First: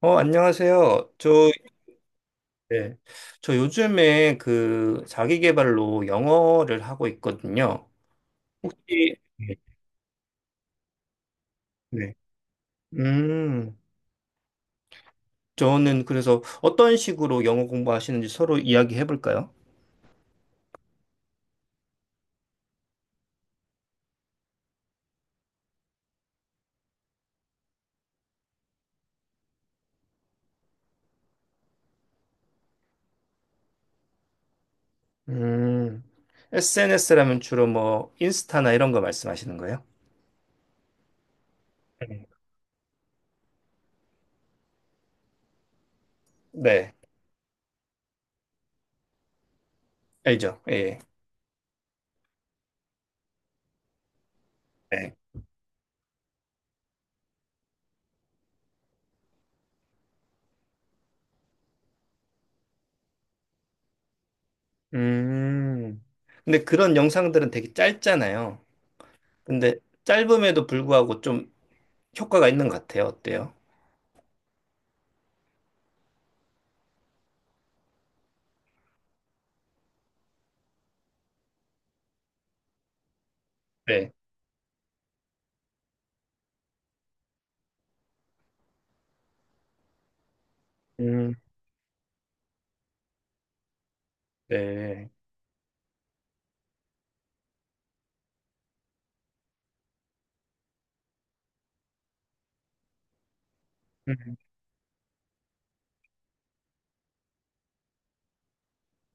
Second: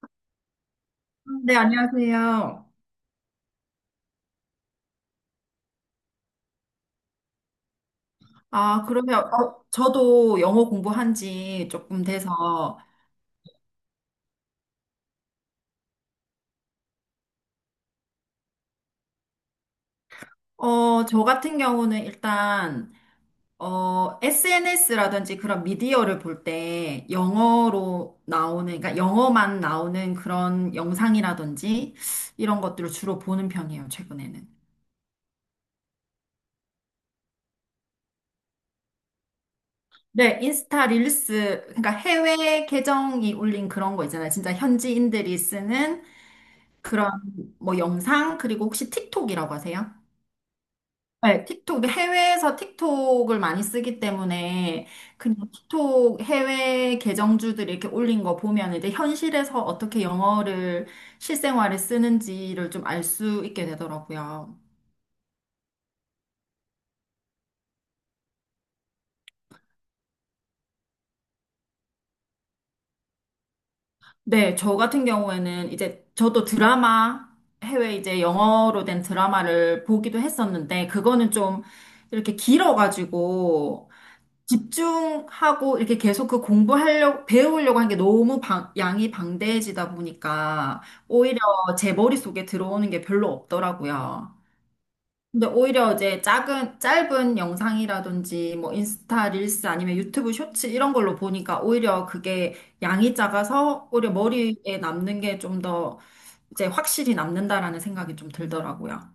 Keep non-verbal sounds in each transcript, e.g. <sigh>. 안녕하세요. 네, 안녕하세요. 네. 저 요즘에 그 자기 개발로 영어를 하고 있거든요. 아, 그러면 네. 저도 영어 공부한 지 조금 네. 돼서 음, 저는 그래서 어떤 식으로 영어 공부하시는지 서로 이야기해 볼까요? 저 같은 경우는 일단 SNS라든지 그런 미디어를 볼 때 영어로 나오는 그러니까 영어만 나오는 그런 영상이라든지 이런 것들을 주로 보는 편이에요, 최근에는. 음, SNS라면 주로 뭐 인스타나 이런 거 말씀하시는 거예요? 네, 인스타 릴스, 그러니까 네. 해외 계정이 올린 그런 거 있잖아요. 진짜 현지인들이 쓰는 네, 그런 뭐 영상, 그리고 혹시 틱톡이라고 하세요? 알죠. 예. 네, 틱톡, 근데 해외에서 틱톡을 많이 쓰기 때문에 네. 그냥 틱톡 해외 계정주들이 이렇게 올린 거 보면 이제 현실에서 어떻게 영어를 실생활에 쓰는지를 좀 알 수 있게 되더라고요. 음, 근데 그런 영상들은 되게 짧잖아요. 근데 짧음에도 불구하고 좀 효과가 있는 것 같아요. 어때요? 네, 저 같은 경우에는 이제 저도 드라마, 해외 이제 영어로 된 드라마를 보기도 했었는데 그거는 좀 이렇게 길어가지고 네. 집중하고 이렇게 계속 그 공부하려고, 배우려고 하는 게 너무 양이 방대해지다 보니까 음, 오히려 제 머릿속에 들어오는 게 별로 없더라고요. 네. 근데 오히려 이제 작은, 짧은 영상이라든지 뭐 인스타 릴스 아니면 유튜브 쇼츠 이런 걸로 보니까 오히려 그게 양이 작아서 오히려 음. 머리에 남는 게 좀 더 이제 확실히 남는다라는 생각이 좀 들더라고요.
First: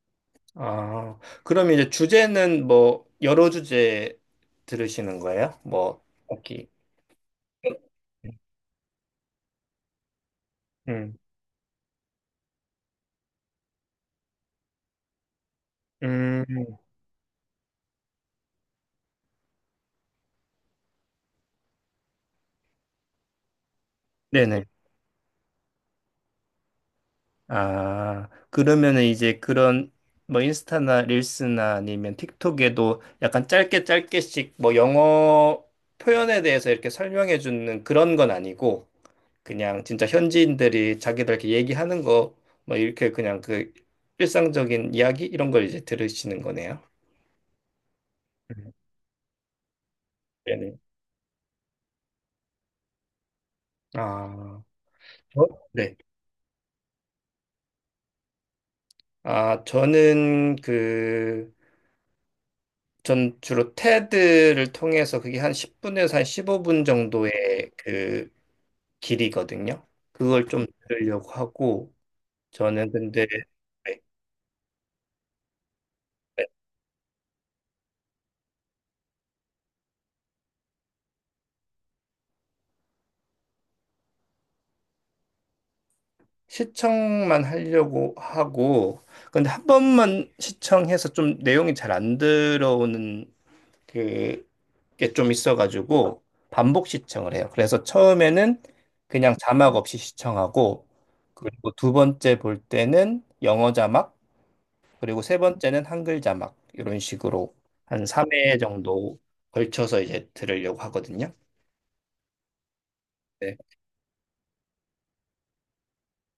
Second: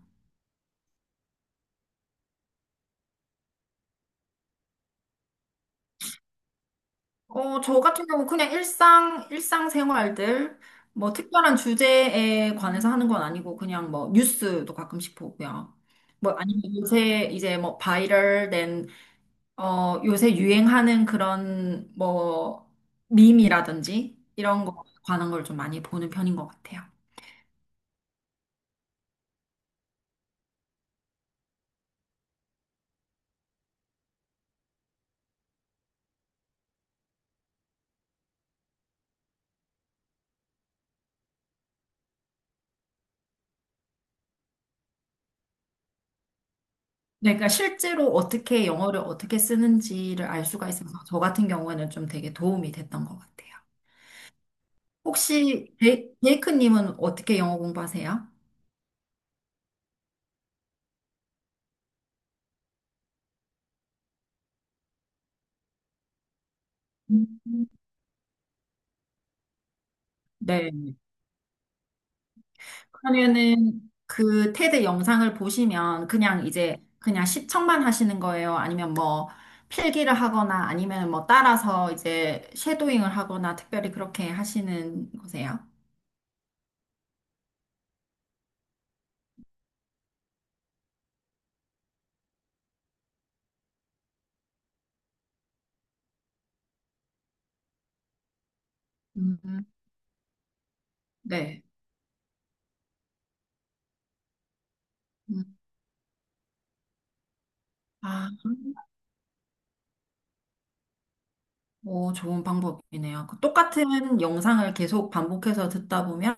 아, 그럼 이제 주제는 뭐 여러 주제 들으시는 거예요? 뭐 딱히. 저 같은 경우 그냥 일상, 일상생활들, 뭐 음, 특별한 주제에 관해서 하는 건 아니고 그냥 뭐 뉴스도 가끔씩 보고요. 뭐 아니면 음, 요새 이제 뭐 바이럴된, 요새 유행하는 그런 뭐 밈이라든지 네네. 이런 거 관한 걸 좀 많이 보는 편인 것 같아요. 아, 그러면은 이제 그런 뭐 인스타나 릴스나 아니면 틱톡에도 약간 짧게 짧게씩 뭐 영어 표현에 대해서 이렇게 설명해 주는 그런 건 아니고 그냥 진짜 현지인들이 자기들 이렇게 얘기하는 거, 뭐 이렇게 그냥 그 일상적인 이야기 이런 걸 이제 들으시는 거네요. 네, 그러니까 실제로 어떻게 음. 영어를 어떻게 쓰는지를 알 수가 네네. 있어서 저 같은 경우에는 좀 되게 도움이 됐던 것 같아요. 아, 저? 혹시 네. 제이크님은 어떻게 영어 공부하세요? 아, 저는 전 주로 테드를 통해서 그게 한 10분에서 한 15분 음. 정도의 그 길이거든요. 그걸 좀 네. 들으려고 하고, 저는 근데. 그러면은 네, 그 테드 영상을 보시면 그냥 네. 이제 그냥 시청만 하시는 거예요? 아니면 뭐 필기를 하거나 아니면 뭐 따라서 이제 쉐도잉을 하거나 특별히 그렇게 하시는 거세요? 시청만 하려고 하고, 근데 한 번만 시청해서 좀 내용이 잘 안 들어오는 그 게 좀 있어가지고 반복 시청을 해요. 그래서 처음에는 그냥 음. 자막 없이 시청하고, 네. 그리고 두 번째 볼 때는 영어 자막, 그리고 세 음. 번째는 한글 자막, 이런 식으로 한 아, 3회 정도 걸쳐서 이제 들으려고 하거든요. 오, 좋은 방법이네요. 그 네, 똑같은 영상을 계속 반복해서 듣다 보면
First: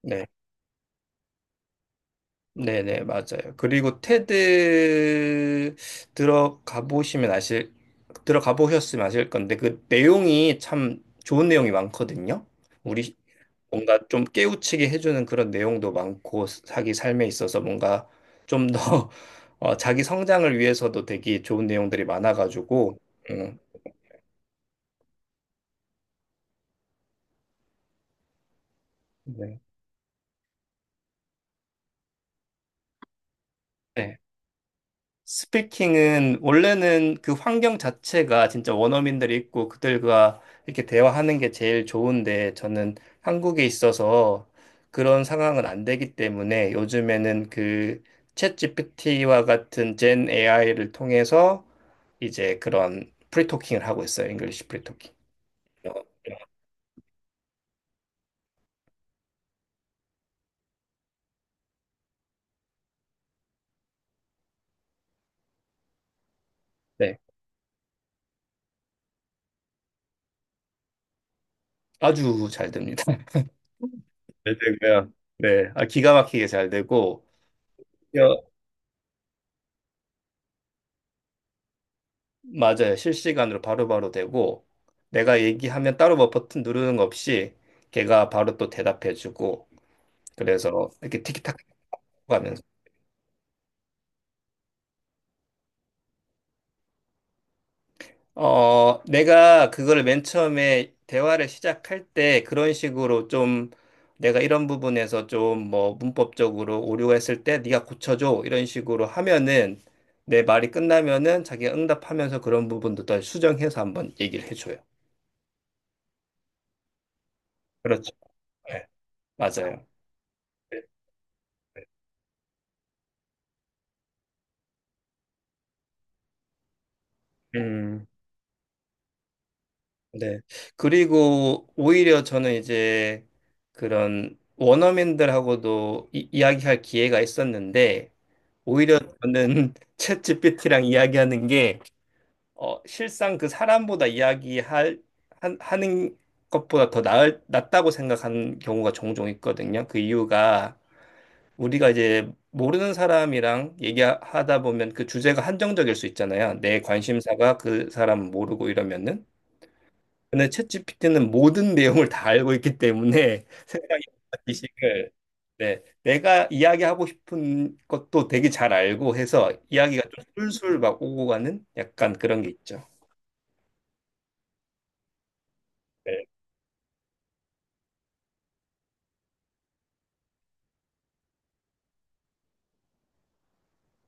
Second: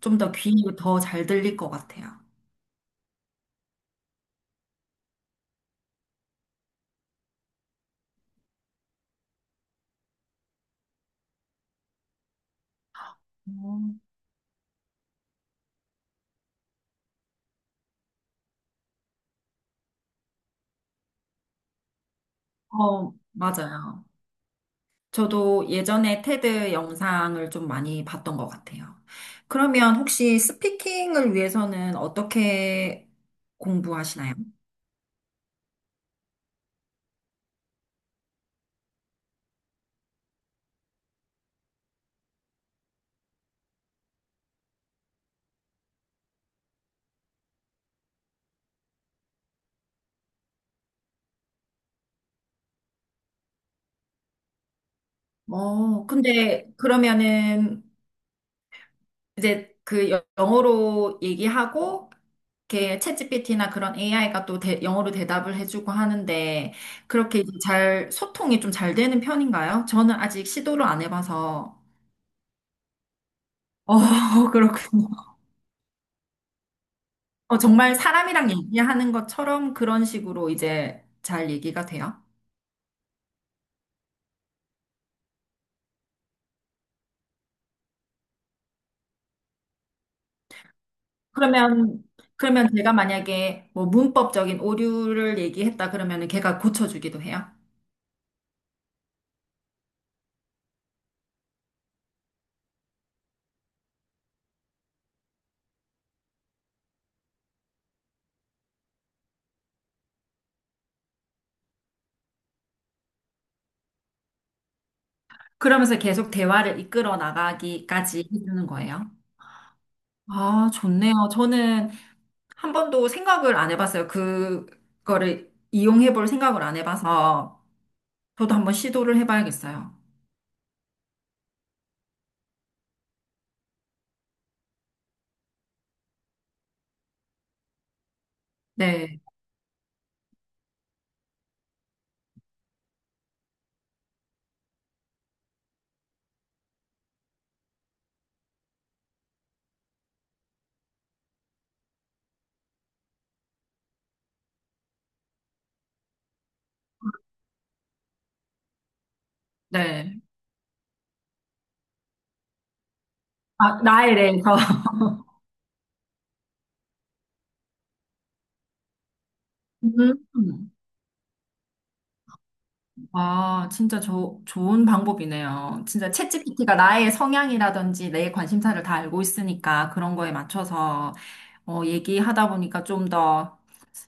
좀 네, 더 귀에 더 잘 들릴 것 같아요. 네, 네, 맞아요. 그리고 테드 들어가 보시면 아실 들어가 보셨으면 아실 건데, 그 내용이 참 좋은 내용이 많거든요. 우리 뭔가 음. 좀 깨우치게 해주는 그런 내용도 많고, 자기 삶에 있어서 뭔가 좀 더 <laughs> 자기 성장을 위해서도 되게 좋은 내용들이 많아가지고. 어, 음, 맞아요. 저도 예전에 테드 영상을 좀 많이 봤던 것 같아요. 네. 그러면 혹시 스피킹을 위해서는 어떻게 네. 공부하시나요? 스피킹은 원래는 그 환경 자체가 진짜 원어민들이 있고 그들과 이렇게 대화하는 게 제일 좋은데, 저는 한국에 있어서 그런 상황은 안 되기 때문에 요즘에는 그 챗GPT와 같은 젠 AI를 통해서 이제 그런 프리토킹을 하고 있어요. 잉글리시 프리토킹. 어, 어, 근데 그러면은 이제 그 영어로 얘기하고 이렇게 챗GPT나 그런 AI가 또 영어로 대답을 해주고 하는데 네. 그렇게 이제 잘 소통이 좀 잘 되는 편인가요? 저는 아직 시도를 안 해봐서. 아주 잘 됩니다. <laughs> 어, <laughs> 잘 그렇군요. 되고요. 네. 아, 기가 막히게 잘 되고, 어, 정말 사람이랑 얘기하는 것처럼 그런 식으로 이제 잘 얘기가 돼요? 맞아요. 실시간으로 바로바로 되고, 내가 얘기하면 따로 뭐 버튼 누르는 거 없이 걔가 바로 또 대답해주고, 그래서 이렇게 티키타카 그러면, 하면서. 그러면 제가 만약에 뭐 문법적인 오류를 얘기했다 그러면은 걔가 고쳐주기도 해요? 내가 그걸 맨 처음에 대화를 시작할 때 그런 식으로 좀, 내가 이런 부분에서 좀 뭐 문법적으로 오류가 있을 때 네가 고쳐줘 이런 식으로 하면은 내 말이 끝나면은 자기가 응답하면서 그런 부분도 다 수정해서 한번 얘기를 해줘요. 그러면서 계속 대화를 이끌어 그렇죠. 나가기까지 해주는 네, 거예요? 맞아요. 아, 좋네요. 저는 한 번도 생각을 안 해봤어요. 그거를 이용해 볼 생각을 안 해봐서 음. 저도 한번 시도를 해봐야겠어요. 네. 그리고 오히려 저는 이제 그런 원어민들하고도 이야기할 기회가 있었는데, 오히려 네, 저는 <laughs> 챗GPT랑 이야기하는 게 실상 그 사람보다 이야기할, 하는 것보다 더 낫다고 생각하는 경우가 종종 있거든요. 그 이유가, 우리가 이제 모르는 사람이랑 얘기하다 보면 그 주제가 한정적일 수 있잖아요. 내 관심사가 그 사람 모르고 이러면은. 네. 근데 챗GPT는 모든 내용을 다 알고 있기 때문에 <laughs> 아, 생각이. 나에 대해서. 지식을. 네, 내가 이야기하고 싶은 것도 되게 잘 알고 해서 이야기가 좀 <laughs> 음. 술술 막 오고 가는 약간 그런 게 있죠. 와, 진짜 좋은 방법이네요. 진짜 네, 챗GPT가 나의 성향이라든지 내 관심사를 다 알고 있으니까 그런 거에 맞춰서 얘기하다 보니까 좀 더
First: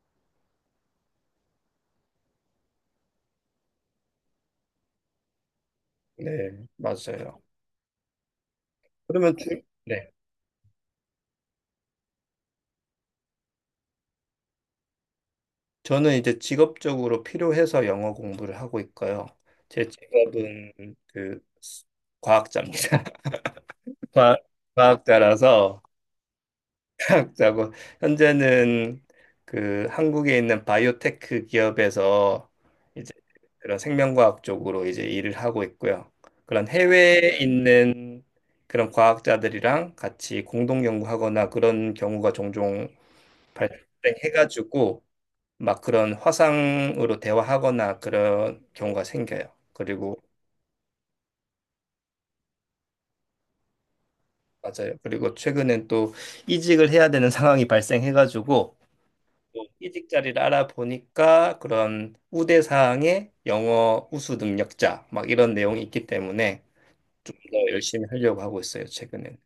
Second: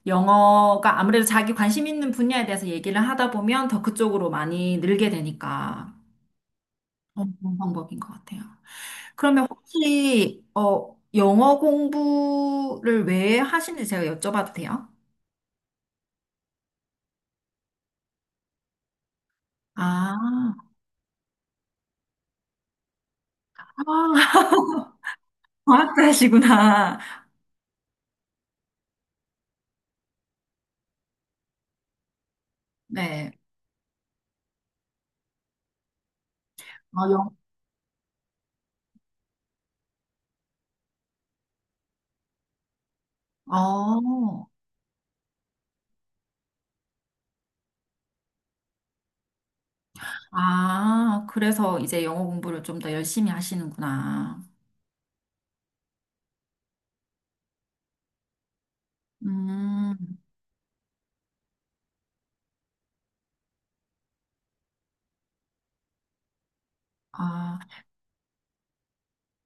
영어가 아무래도 자기 관심 있는 분야에 대해서 얘기를 하다 보면 더 그쪽으로 많이 늘게 되니까 네, 어, 맞아요. 좋은 방법인 것 같아요. 그러면 그러면 주. 네, 혹시 어, 영어 공부를 왜 하시는지 제가 여쭤봐도 돼요? 저는 이제 직업적으로 필요해서 영어 공부를 하고 있고요. 제 아, 직업은 그 과학자입니다. <laughs> 과, 아, <laughs> 과학자라서 과학자시구나. 하고, 현재는 그 한국에 있는 바이오테크 기업에서 이제 네. 그런 생명과학 쪽으로 이제 일을 하고 있고요. 그런 아, 해외에 있는 그런 과학자들이랑 같이 공동 연구하거나 그런 경우가 종종 어, 발생해가지고, 막 그런 화상으로 대화하거나 그런 경우가 생겨요. 그리고 아, 그래서 이제 영어 공부를 좀 더 열심히 하시는구나. 맞아요. 그리고 최근엔 또 이직을 해야 되는 상황이 발생해가지고, 음, 이직 자리를 알아보니까 그런 우대사항에 영어 우수 능력자 막 이런 내용이 있기 때문에 좀 아, 더 열심히 하려고 하고 있어요, 최근엔.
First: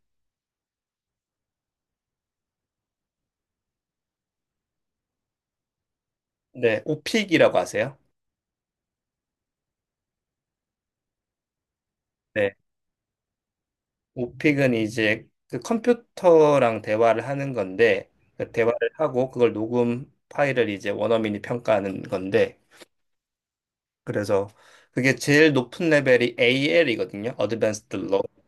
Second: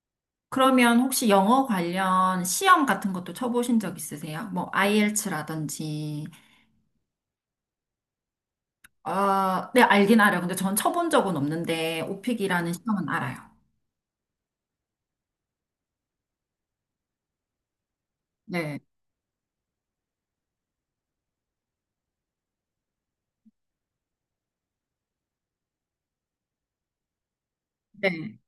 그러면 혹시 영어 관련 시험 같은 것도 쳐보신 적 있으세요? 뭐, IELTS라든지. 네, 오픽이라고 아세요? 아, 네, 알긴 알아요. 근데 전 쳐본 적은 없는데, 네, 오픽이라는 시험은 알아요. 오픽은 이제 그 컴퓨터랑 대화를 하는 건데, 그 대화를 네, 하고 그걸 녹음 파일을 이제 원어민이 평가하는 건데, 그래서 그게 제일 높은 레벨이 AL이거든요, Advanced Low. 네,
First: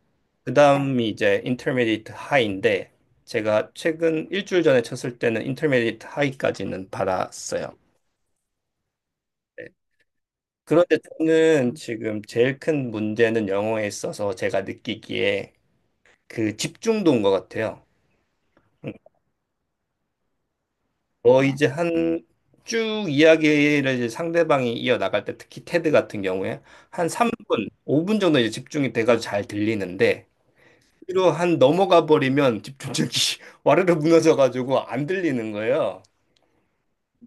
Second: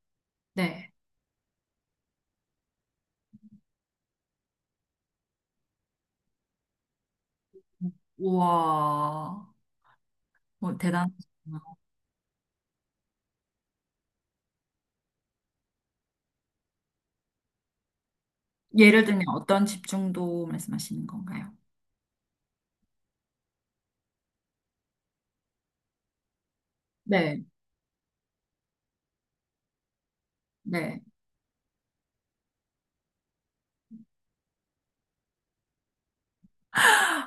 네. 그다음이 이제 인터미디 h 트 하이인데, 제가 최근 일주일 전에 쳤을 때는 인터미디 h 트 하이까지는 받았어요. 우와, 네. 뭐, 그런데 대단하시구나. 저는 지금 제일 큰 문제는 영어에 있어서 제가 느끼기에 그 집중도인 것 같아요. 음, 예를 들면 어떤 집중도 말씀하시는 건가요? 이제 한 쭉 이야기를 이제 상대방이 이어나갈 때, 특히 테드 같은 경우에 한 네, 3분, 5분 정도 이제 집중이 돼가지고 잘 들리는데, 네. 뒤로 한 넘어가 버리면 집중력이 <laughs> 와르르 무너져가지고 안 들리는 거예요.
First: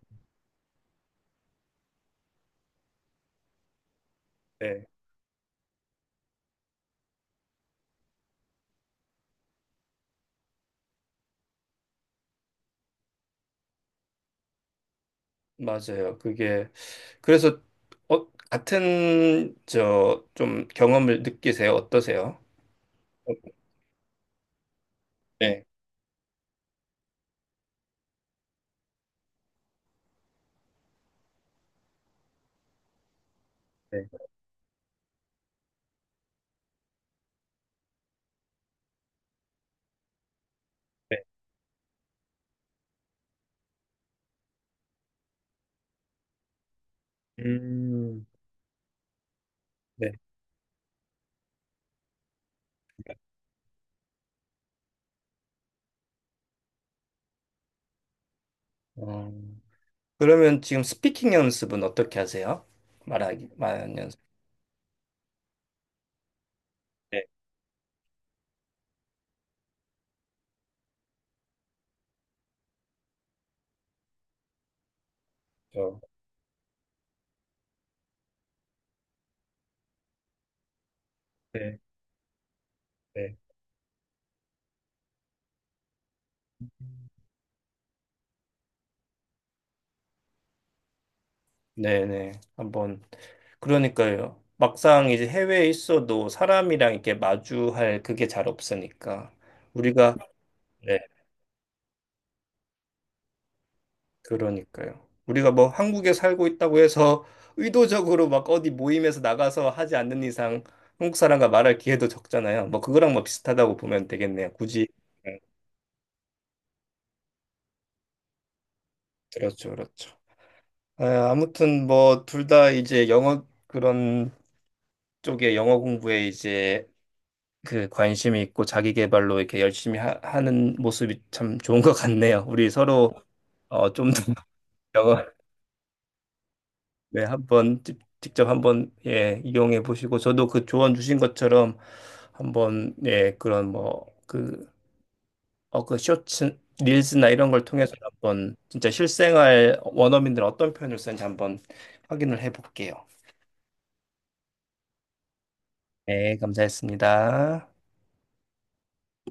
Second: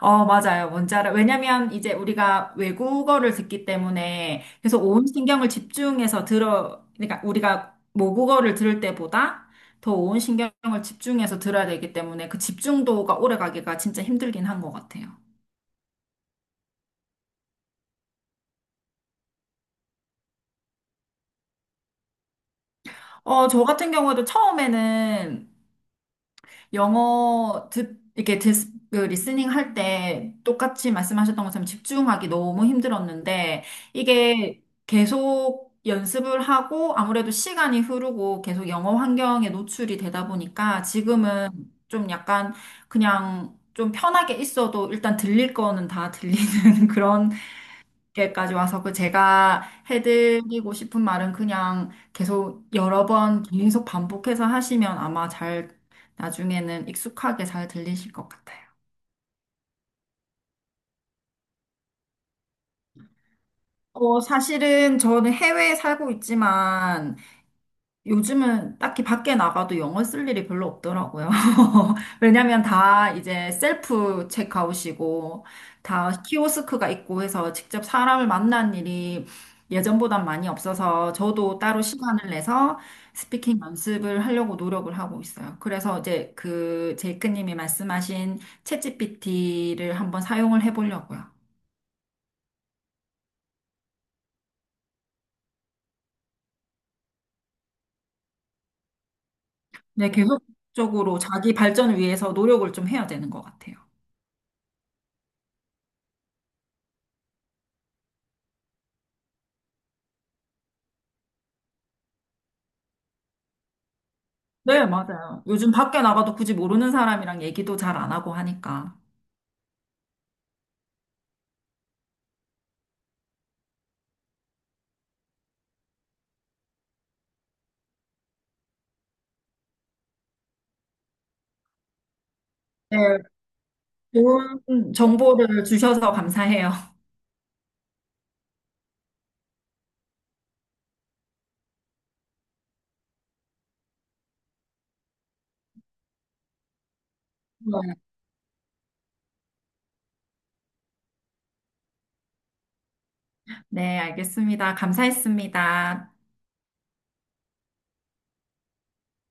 어, 맞아요. 원자를. 왜냐면 이제 우리가 외국어를 듣기 때문에 그래서 네. 온 신경을 집중해서 들어, 그러니까 우리가 모국어를 들을 때보다 더 온 신경을 집중해서 들어야 되기 때문에 그 집중도가 오래 가기가 진짜 힘들긴 한 것 같아요. 맞아요. 그게 그래서, 같은 저 좀 경험을 느끼세요? 어떠세요? 어, 어, 저 같은 경우에도 처음에는 네, 영어 이렇게 듣 그 리스닝 할 때 똑같이 말씀하셨던 것처럼 집중하기 너무 힘들었는데 네, 이게 계속 연습을 하고 아무래도 시간이 흐르고 계속 영어 환경에 노출이 되다 보니까 네. 지금은 좀 약간 그냥 좀 편하게 있어도 일단 들릴 거는 다 들리는 <laughs> 그런 음, 이렇게까지 와서 그 제가 네. 해드리고 싶은 말은 그냥 계속 여러 번 계속 반복해서 하시면 아마 잘 나중에는 익숙하게 잘 들리실 것 같아요. 어, 그러면 지금 스피킹 연습은 어떻게 하세요? 말하기, 말하는 연습. 어, 사실은 저는 해외에 살고 있지만 네, 요즘은 딱히 밖에 나가도 영어 쓸 일이 별로 없더라고요. <laughs> 왜냐면 다 이제 셀프 체크아웃이고, 저. 다 키오스크가 있고 해서 직접 사람을 만난 일이 예전보단 많이 없어서 저도 네, 따로 시간을 내서 네, 스피킹 연습을 하려고 노력을 하고 있어요. 그래서 이제 그 제이크님이 말씀하신 챗GPT를 한번 사용을 해보려고요. 네, 네. 한번. 그러니까요. 막상 이제 해외에 있어도 사람이랑 이렇게 마주할 그게 잘 없으니까 네, 우리가. 계속적으로 자기 발전을 위해서 노력을 좀 해야 되는 것 같아요. 그러니까요. 우리가 뭐 한국에 살고 있다고 해서 의도적으로 막 어디 모임에서 나가서 하지 않는 이상 한국 사람과 말할 기회도 적잖아요. 뭐 그거랑 뭐 비슷하다고 보면 되겠네요. 네, 굳이. 네, 맞아요. 요즘 밖에 나가도 굳이 모르는 사람이랑 얘기도 잘 안 하고 하니까. 그렇죠, 그렇죠. 아, 아무튼 뭐 둘 다 이제 영어 그런 쪽에, 영어 공부에 이제 그 관심이 있고 자기 개발로 이렇게 열심히 하, 는 모습이 참 좋은 것 같네요. 우리 네, 서로 좀 더 좋은 <laughs> 영어. 정보를 주셔서 감사해요. 네, 한번 직접 한번 예, 이용해 보시고, 저도 그 조언 주신 것처럼 한번 예, 그런 뭐 그, 그 쇼츠 릴스나 이런 걸 통해서 네. 한번 진짜 실생활 원어민들 어떤 표현을 쓰는지 한번 확인을 해 볼게요. 네, 알겠습니다. 감사했습니다. 네, 감사했습니다.